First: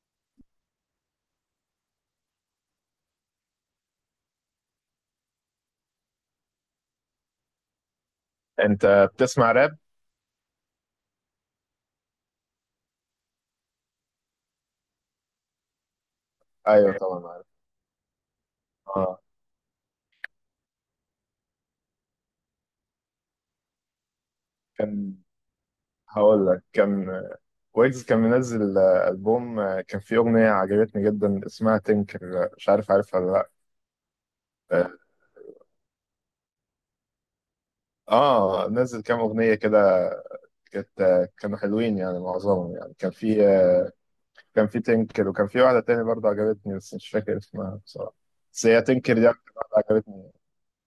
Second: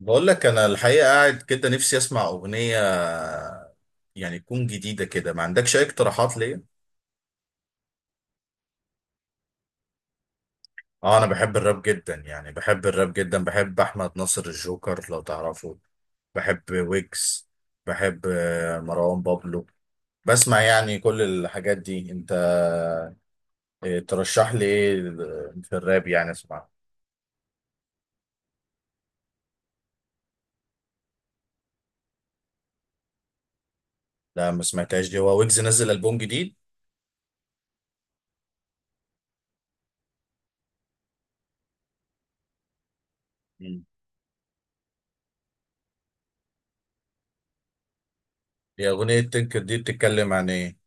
بقول لك انا الحقيقه قاعد كده، نفسي اسمع اغنيه يعني تكون جديده كده. ما عندكش اي اقتراحات ليا؟ انت بتسمع راب؟ اه، انا بحب الراب جدا، يعني بحب الراب جدا. بحب احمد ناصر الجوكر لو تعرفه. بحب ايوه، طبعا عارف. ويجز. بحب اه، مروان بابلو. بسمع يعني كل الحاجات دي. انت ترشح لي ايه كان في الراب يعني هقول لك. اسمع؟ ويجز كان منزل ألبوم. كان فيه أغنية عجبتني جدا اسمها تنكر، مش عارف عارفها ولا لأ. لا، ما آه. سمعتهاش دي. هو ويجز نزل البوم جديد؟ نزل كام أغنية كده. كانت كانوا حلوين يعني، معظمهم يعني. كان فيه مم. كان فيه تنكر، وكان فيه واحدة تانية برضه عجبتني بس مش فاكر اسمها بصراحة. بس هي دي تنكر اغنيه دي أكتر تنكر واحدة دي عجبتني. بتتكلم عن ايه؟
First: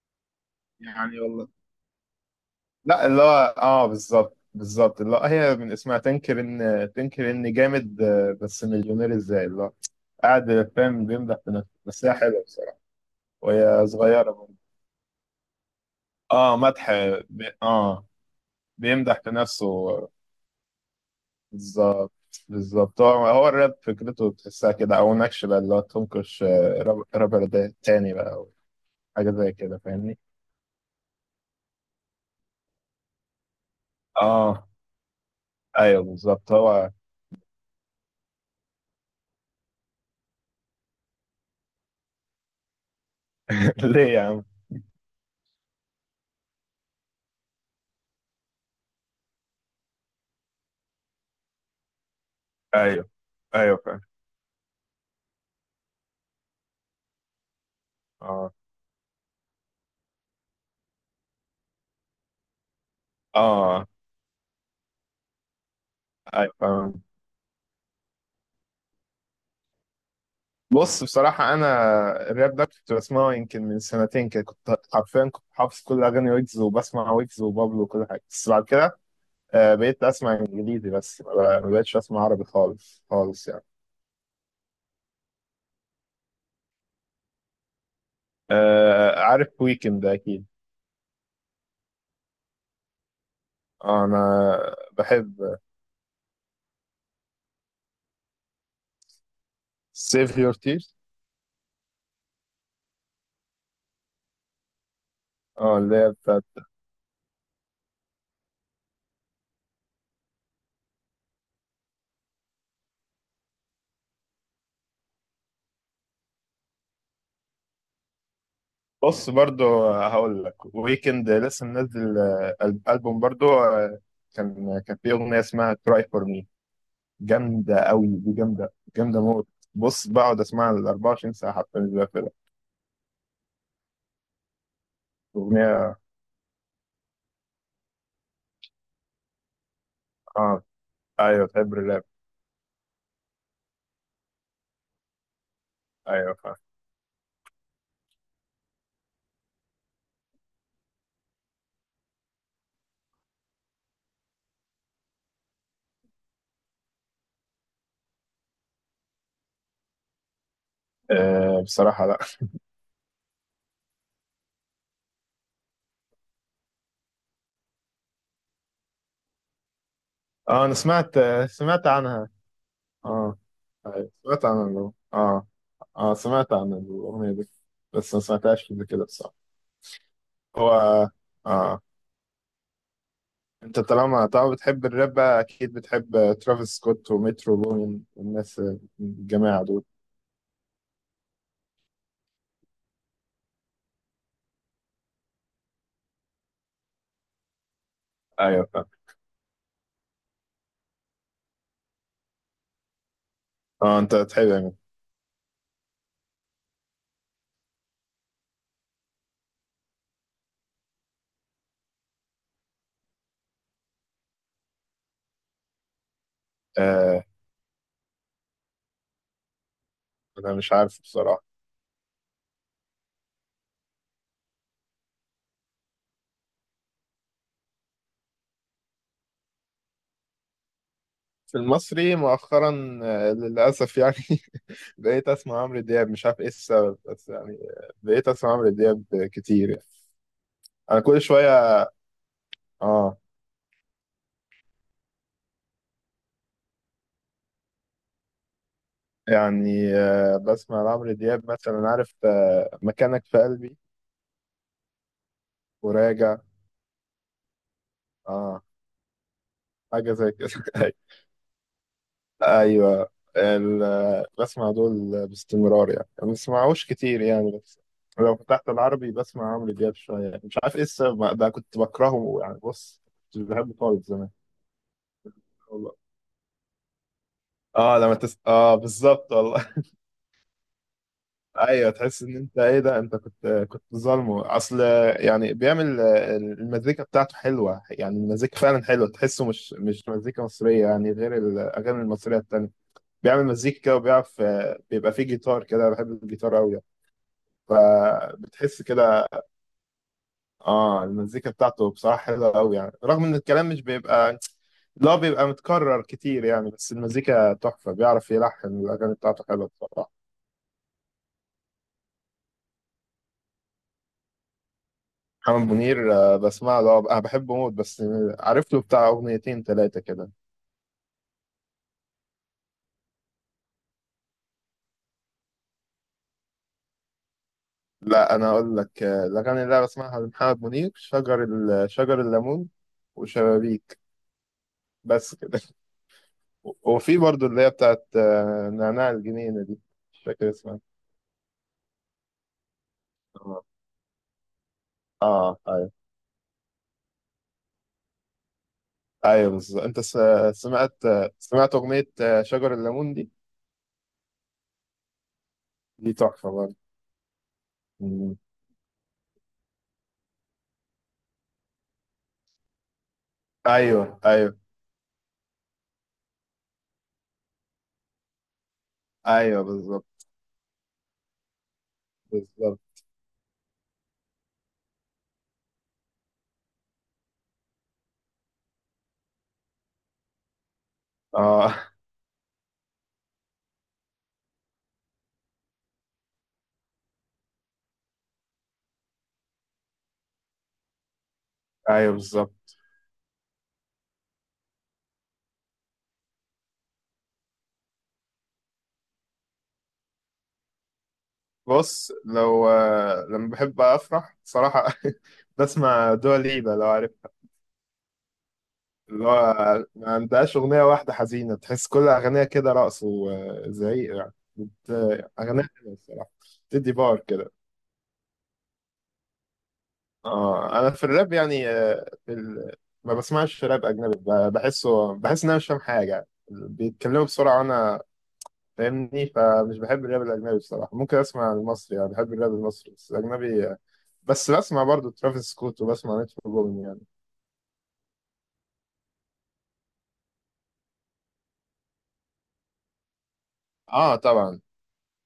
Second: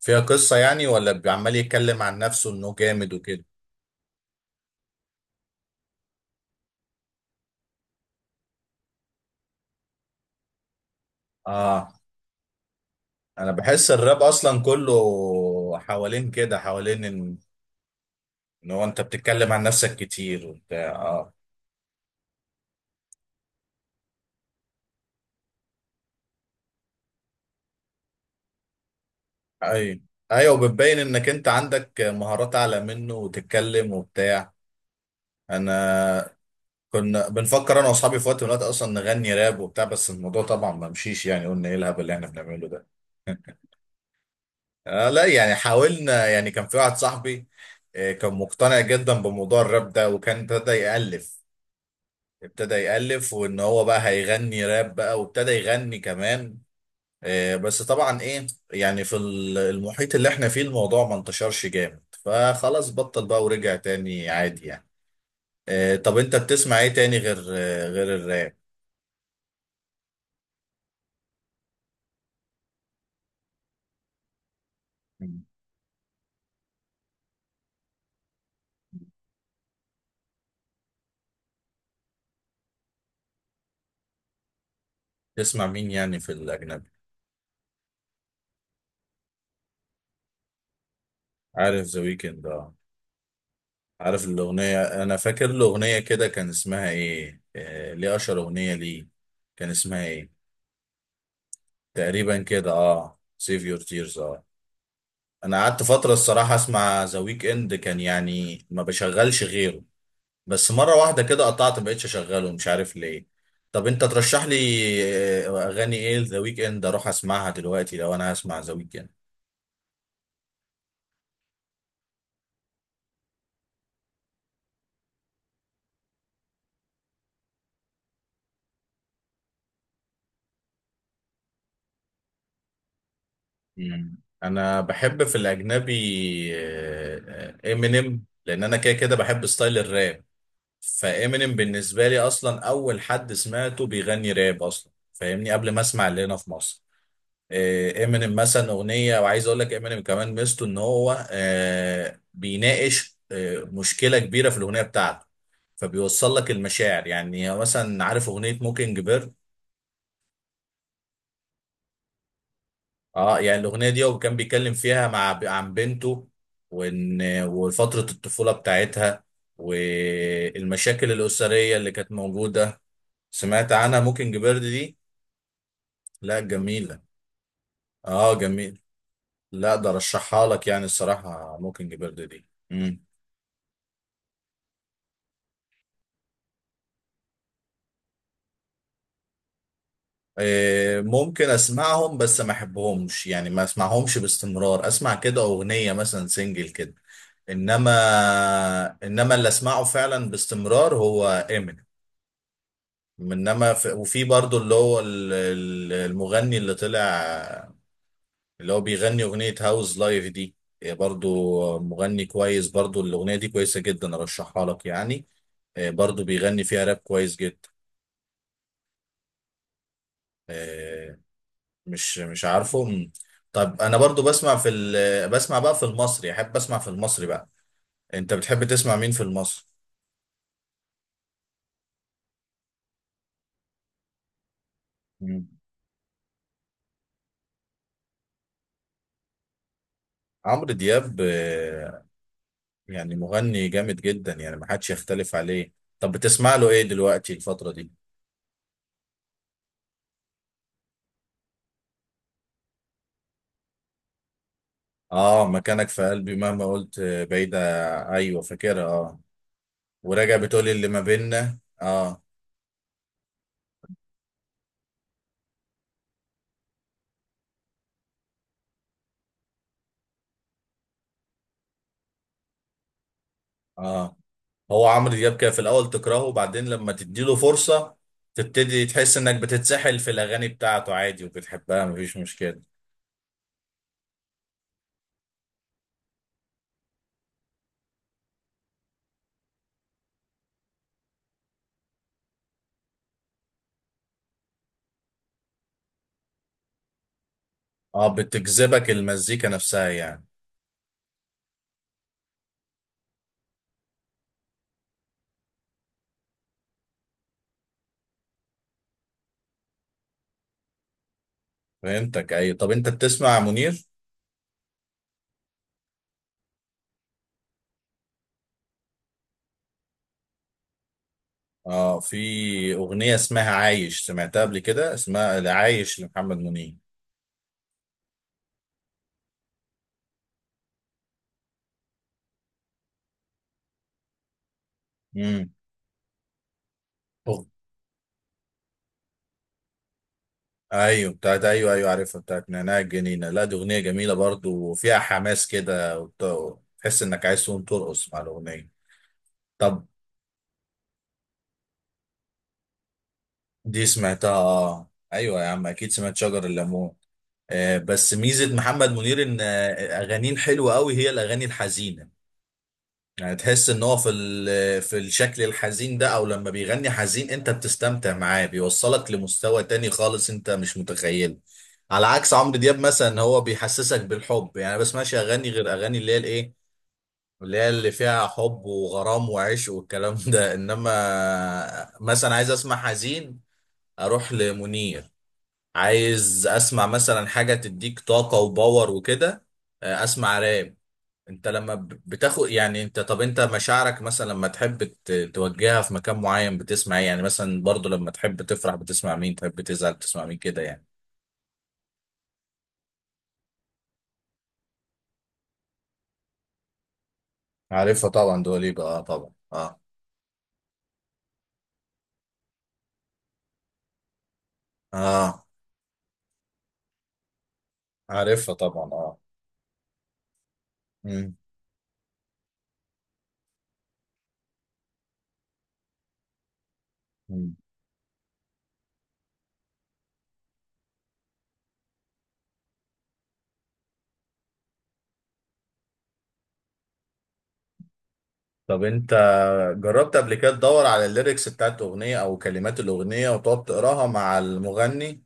فيها قصة يعني، ولا يعني بيبقى والله، عمال يتكلم عن نفسه انه لا، جامد اللي وكده؟ هو اه بالظبط بالظبط، اللي هو هي من اسمها تنكر، ان تنكر ان جامد بس مليونير ازاي، اللي هو قاعد فاهم بيمدح في نفسه، اه، بس هي حلوه بصراحه. انا وهي بحس الراب صغيره برضه. اصلا كله حوالين اه، كده، مدح. حوالين ان... اه، إن هو انت بيمدح في بتتكلم عن نفسه. نفسك كتير وبتاع، اه. بالظبط بالظبط. هو هو الراب فكرته تحسها كده، او نكش بقى اللي هو تنكش رابر ده تاني بقى، او حاجه زي كده، ايوه، فاهمني. ايوه، وبتبين انك انت عندك مهارات اعلى منه وتتكلم وبتاع. اه. ايوه انا بالظبط هو. كنا بنفكر انا واصحابي في وقت من الوقت اصلا نغني راب وبتاع، بس الموضوع طبعا ما مشيش. يعني قلنا ايه الهبل اللي احنا بنعمله ده. ليه يا عم؟ لا، يعني حاولنا. يعني كان في واحد صاحبي، كان مقتنع جدا بموضوع الراب ده، وكان ابتدى يألف. ابتدى ايوه يألف وان ايوه هو بقى فاهم. هيغني راب بقى، وابتدى يغني كمان. بس طبعا ايه. اه يعني في المحيط اللي احنا فيه الموضوع ما انتشرش جامد، فخلاص بطل بقى ورجع اه. تاني عادي يعني. طب انت ايوه بتسمع ايه فاهم. تاني غير غير الراب؟ بص، بصراحة أنا الراب ده كنت بسمعه يمكن من سنتين كده. كنت حرفيا كنت مم. حافظ كل أغاني ويجز، وبسمع ويجز وبابلو وكل حاجة. بس بعد كده بقيت أسمع إنجليزي بس، ما بقتش أسمع عربي خالص خالص يعني. تسمع مين يعني في الاجنبي؟ عارف ويكند أكيد. عارف ذا ويكند. أنا عارف الأغنية؟ أنا فاكر بحب الأغنية كده كان اسمها إيه، ليه أشهر أغنية ليه، كان اسمها إيه؟ سيف Your Tears. تقريبا كده أه، سيف يور تيرز أه. أنا اه، قعدت اللي هي فترة بتاعت. الصراحة أسمع ذا ويك إند، كان يعني ما بشغلش غيره. بس مرة واحدة كده قطعت، مبقتش أشغله، مش عارف ليه. طب أنت ترشح لي أغاني إيه ذا ويك إند أروح أسمعها دلوقتي لو أنا هسمع ذا ويك إند؟ بص، برضو هقول لك ويكند لسه منزل ألبوم برضو. كان فيه أغنية اسمها Cry For Me، جامدة أوي دي، جامدة جامدة موت. بص بقعد أسمعها ال 24 ساعة، حتى مش بقفلها مم. أنا بحب في الأجنبي أغنية. إمينيم، لأن أنا كده كده بحب ستايل الراب. آه. أيوه فامينيم تحب الراب. بالنسبه لي اصلا اول حد سمعته بيغني راب اصلا فاهمني، قبل ما اسمع اللي أيوه هنا في فاهم. مصر. إيه، امينيم مثلا اغنيه. وعايز اقول لك امينيم كمان ميزته ان هو بيناقش مشكله كبيره في الاغنيه بتاعته. فبيوصل لك المشاعر. يعني مثلا عارف اغنيه موكينج بيرد؟ آه بصراحة لأ. اه، يعني الاغنيه دي هو كان بيتكلم فيها مع عن بنته، وان... وفتره الطفوله بتاعتها، آه أنا والمشاكل سمعت، الاسريه سمعت اللي كانت عنها. موجوده. آه سمعت عنها أيوه، موكينج سمعت بيرد عن دي؟ آه، آه، لا، سمعت عن جميلة. الأغنية دي، بس ما اه، سمعتهاش جميل. قبل كده بصراحة. لا، ده رشحها لك هو، يعني الصراحة آه، موكينج بيرد دي. مم. أنت طالما طالما بتحب الراب بقى، أكيد بتحب ترافيس سكوت ومترو بومين والناس، الجماعة دول. إيه، ممكن اسمعهم بس ما احبهمش يعني، ما اسمعهمش باستمرار. اسمع كده اغنية مثلا سنجل كده. انما... أيوه فاهم. انما اللي اسمعه فعلا باستمرار هو امينيم. انما آه أنت وفي بتحب برضو اللي يعني. هو المغني اللي طلع، اللي هو بيغني اغنية هاوز لايف دي. برضو مغني كويس، برضو الاغنية دي كويسة جدا ارشحها لك يعني. برضو بيغني فيها راب آه كويس جدا. أنا مش عارف آه، بصراحة. مش عارفه طب انا برضو بسمع في بسمع بقى في المصري، احب اسمع في المصري بقى. انت بتحب تسمع مين في المصري؟ في المصري مؤخرا للأسف يعني بقيت مم. أسمع عمرو دياب، مش عارف إيه السبب، بس يعني بقيت أسمع عمرو دياب كتير يعني. عمرو أنا دياب، كل شوية. يعني آه. مغني جامد جدا، يعني ما حدش يختلف عليه. طب بتسمع له ايه دلوقتي الفترة دي؟ يعني بسمع عمرو دياب مثلا، عارف مكانك في قلبي، اه، مكانك في قلبي وراجع. مهما قلت بعيدة. ايوه آه. فاكرها اه. حاجة زي وراجع بتقول اللي كده. ما بيننا، اه، أيوه. بسمع دول باستمرار يعني، ما بسمعوش كتير يعني، بس لو فتحت العربي بسمع عمرو دياب شوية. مش عارف إيه السبب بقى، كنت بكرهه يعني. بص، مش بحبه خالص اه. زمان. هو عمرو دياب كان في الاول والله. تكرهه، وبعدين لما تديله فرصة اه، اه تبتدي تحس بالظبط انك والله. بتتسحل في الاغاني بتاعته عادي وبتحبها، ايوه، مفيش تحس ان انت مشكلة. ايه ده، انت كنت ظالمه اصل. يعني بيعمل المزيكا بتاعته حلوه، يعني المزيكا فعلا حلوه، تحسه مش مزيكا مصريه يعني، غير الاغاني المصريه التانيه. بيعمل مزيكا كده، وبيعرف بيبقى فيه جيتار كده. بحب الجيتار قوي يعني. اه، فبتحس بتجذبك كده. المزيكا نفسها يعني. اه، المزيكا بتاعته بصراحه حلوه قوي يعني، رغم ان الكلام مش بيبقى، لا، بيبقى متكرر كتير يعني. بس المزيكا تحفه، بيعرف يلحن، الاغاني بتاعته حلوه بصراحه. فهمتك اي. طب انت بتسمع منير؟ محمد منير بسمع له، انا بحبه موت، بس عارف له بتاع اغنيتين ثلاثه كده. اه، في اغنية اسمها عايش، سمعتها قبل كده، اسمها عايش لمحمد منير. لا انا اقول لك الاغاني اللي انا بسمعها لمحمد منير، شجر الليمون، وشبابيك، بس امم. كده. وفي برضو اللي هي بتاعت نعناع الجنينه دي، مش فاكر اسمها. ايوه بتاعت، ايوه، ايوه عارفها بتاعت نعناع الجنينه. لا، دي اه. اغنيه جميله برضو، وفيها حماس ايوه كده، تحس انك عايز تقوم ترقص مع الاغنيه. ايوه بالظبط. طب سمعت سمعت اغنيه شجر الليمون دي؟ دي سمعتها اه، ايوه يا عم اكيد دي سمعت شجر تحفه برضه. الليمون. آه، بس مم. ميزه محمد منير ان اغانيه الحلوه قوي هي الاغاني الحزينه. يعني تحس ان هو ايوه في ايوه في الشكل الحزين ده، او لما بيغني حزين انت بتستمتع معاه، بيوصلك ايوه لمستوى تاني بالظبط خالص انت مش متخيله. على عكس عمرو دياب بالظبط. مثلا، هو بيحسسك بالحب، يعني ما بسمعش اغاني غير اغاني اللي هي الايه، اللي هي اللي فيها حب وغرام وعشق والكلام ده. اه. انما مثلا عايز اسمع حزين، اروح لمنير. عايز اسمع مثلا حاجة تديك طاقة وباور وكده، اسمع راب. انت لما ايوه بتاخد بالظبط. يعني انت، طب انت مشاعرك مثلا لما تحب توجهها في مكان معين بتسمع ايه يعني؟ مثلا برضو لما تحب تفرح بتسمع مين، تحب تزعل بتسمع مين كده يعني؟ بص، لو لما بحب افرح بصراحة بسمع دوا ليبا، لو عارفها. عارفها طبعا، دواليبا اه، اللي طبعا، اه. هو ما عندهاش أغنية واحدة حزينة، تحس كل أغانيها كده رقص وزعيق يعني، اه، أغانيها حلوة الصراحة، تدي باور كده. عارفها طبعا، اه. اه. أنا في الراب مم. يعني ما بسمعش راب أجنبي، بحسه، بحس إن أنا مش فاهم حاجة يعني. بيتكلموا مم. بسرعة وأنا فاهمني، فمش بحب الراب الأجنبي بصراحة. ممكن أسمع المصري يعني، بحب الراب المصري بس. الأجنبي بس بسمع برضو ترافيس سكوت وبسمع مترو بومين يعني. طب انت جربت قبل كده تدور على الليركس بتاعت اغنية او كلمات الاغنية وتقعد تقراها اه مع طبعا. المغني؟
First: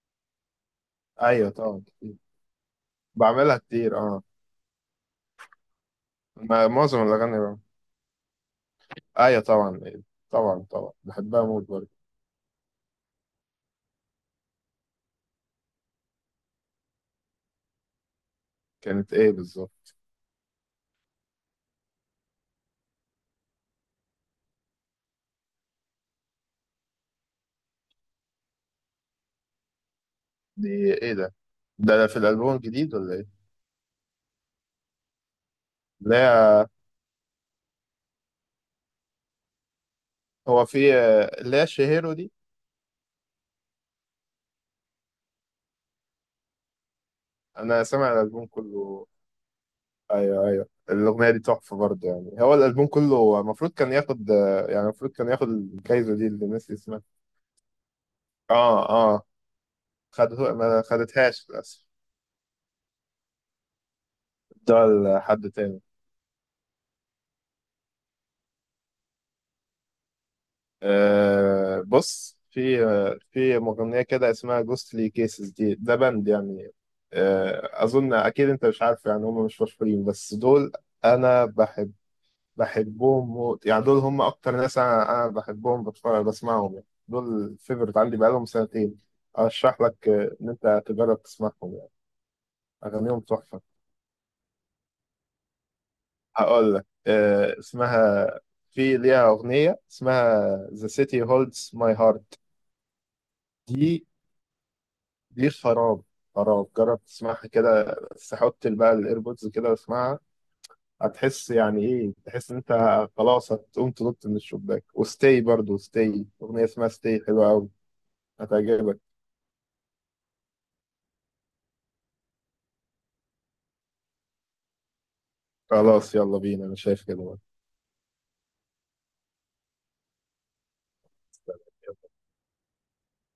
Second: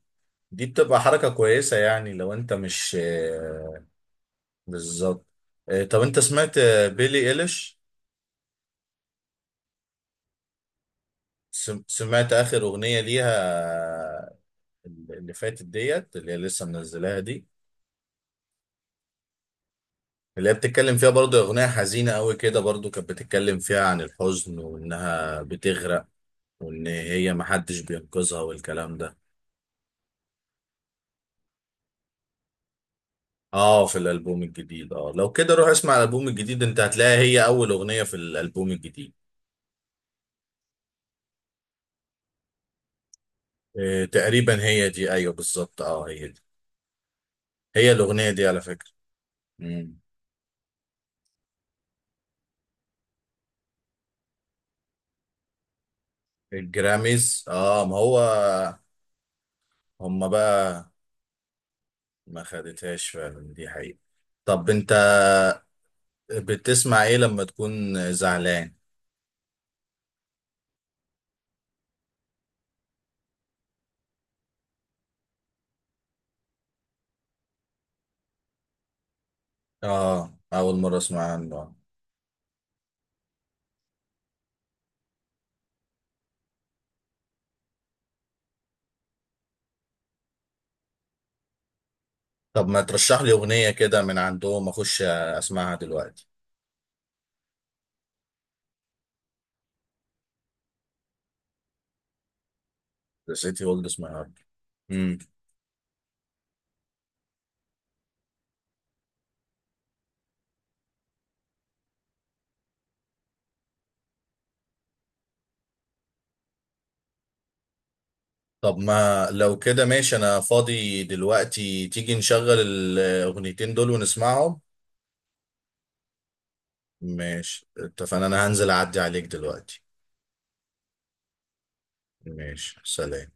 دي بتبقى حركة ايوه كويسة طبعا يعني، كتير. لو انت مش بعملها كتير اه. بالظبط. طب انت سمعت معظم بيلي الاغاني بقى. ايليش؟ ايوه طبعا إيه. طبعا طبعا بحبها موت برضه. سمعت آخر أغنية ليها، اللي فاتت ديت اللي هي لسه منزلاها دي؟ كانت ايه بالظبط؟ اللي هي بتتكلم فيها برضو أغنية حزينة قوي كده، برضو كانت بتتكلم فيها عن الحزن وإنها بتغرق، وإن هي محدش بينقذها والكلام ده. دي ايه ده؟ ده في الالبوم الجديد ولا ايه؟ اه، في الألبوم الجديد اه، لو كده روح اسمع الألبوم الجديد لا، انت هتلاقيها، هي أول أغنية في الألبوم الجديد. هو في لا شهيرو دي؟ إيه تقريبا هي دي، أيوه بالظبط اه هي دي. انا هي سامع الأغنية دي الالبوم على فكرة. كله. مم. ايوه ايوه، الاغنيه دي تحفه برضه يعني. هو الالبوم كله المفروض كان ياخد يعني المفروض كان ياخد الجايزه دي اللي الناس اسمها. الجراميز، اه، ما هو. اه اه. هما خدته، ما بقى. خدتهاش للاسف، ما خدتهاش فعلا، دي حقيقة. طب ده انت لحد تاني. بتسمع ايه لما تكون زعلان؟ أه بص، في في مغنية كده اسمها جوستلي كيسز دي، ده باند يعني. أه أظن أكيد أنت مش عارف يعني، هم مش مشهورين اه، بس دول. اول مرة اسمع أنا عنه آه. بحب، بحبهم موت يعني، دول هم أكتر ناس أنا بحبهم، بتفرج بسمعهم يعني، دول الفيفورت عندي بقالهم سنتين. أرشح لك إن أنت تجرب تسمعهم يعني. طب ما أغانيهم ترشح لي تحفة. اغنية كده من عندهم اخش اسمعها دلوقتي. هقول لك أه اسمها، في ليها أغنية اسمها The City Holds My Heart. The City دي، Holds My Heart. امم. دي خراب، خراب. جرب تسمعها كده، بس حط بقى الايربودز كده واسمعها، هتحس يعني ايه، تحس ان انت خلاص هتقوم تنط من الشباك. وستي برضو، ستي اغنيه اسمها ستي حلوه قوي، طب هتعجبك. ما لو كده ماشي، انا فاضي دلوقتي تيجي نشغل الاغنيتين دول ونسمعهم. خلاص يلا بينا، انا شايف كده برضه. ماشي اتفقنا. انا هنزل اعدي عليك دلوقتي. ماشي، سلام.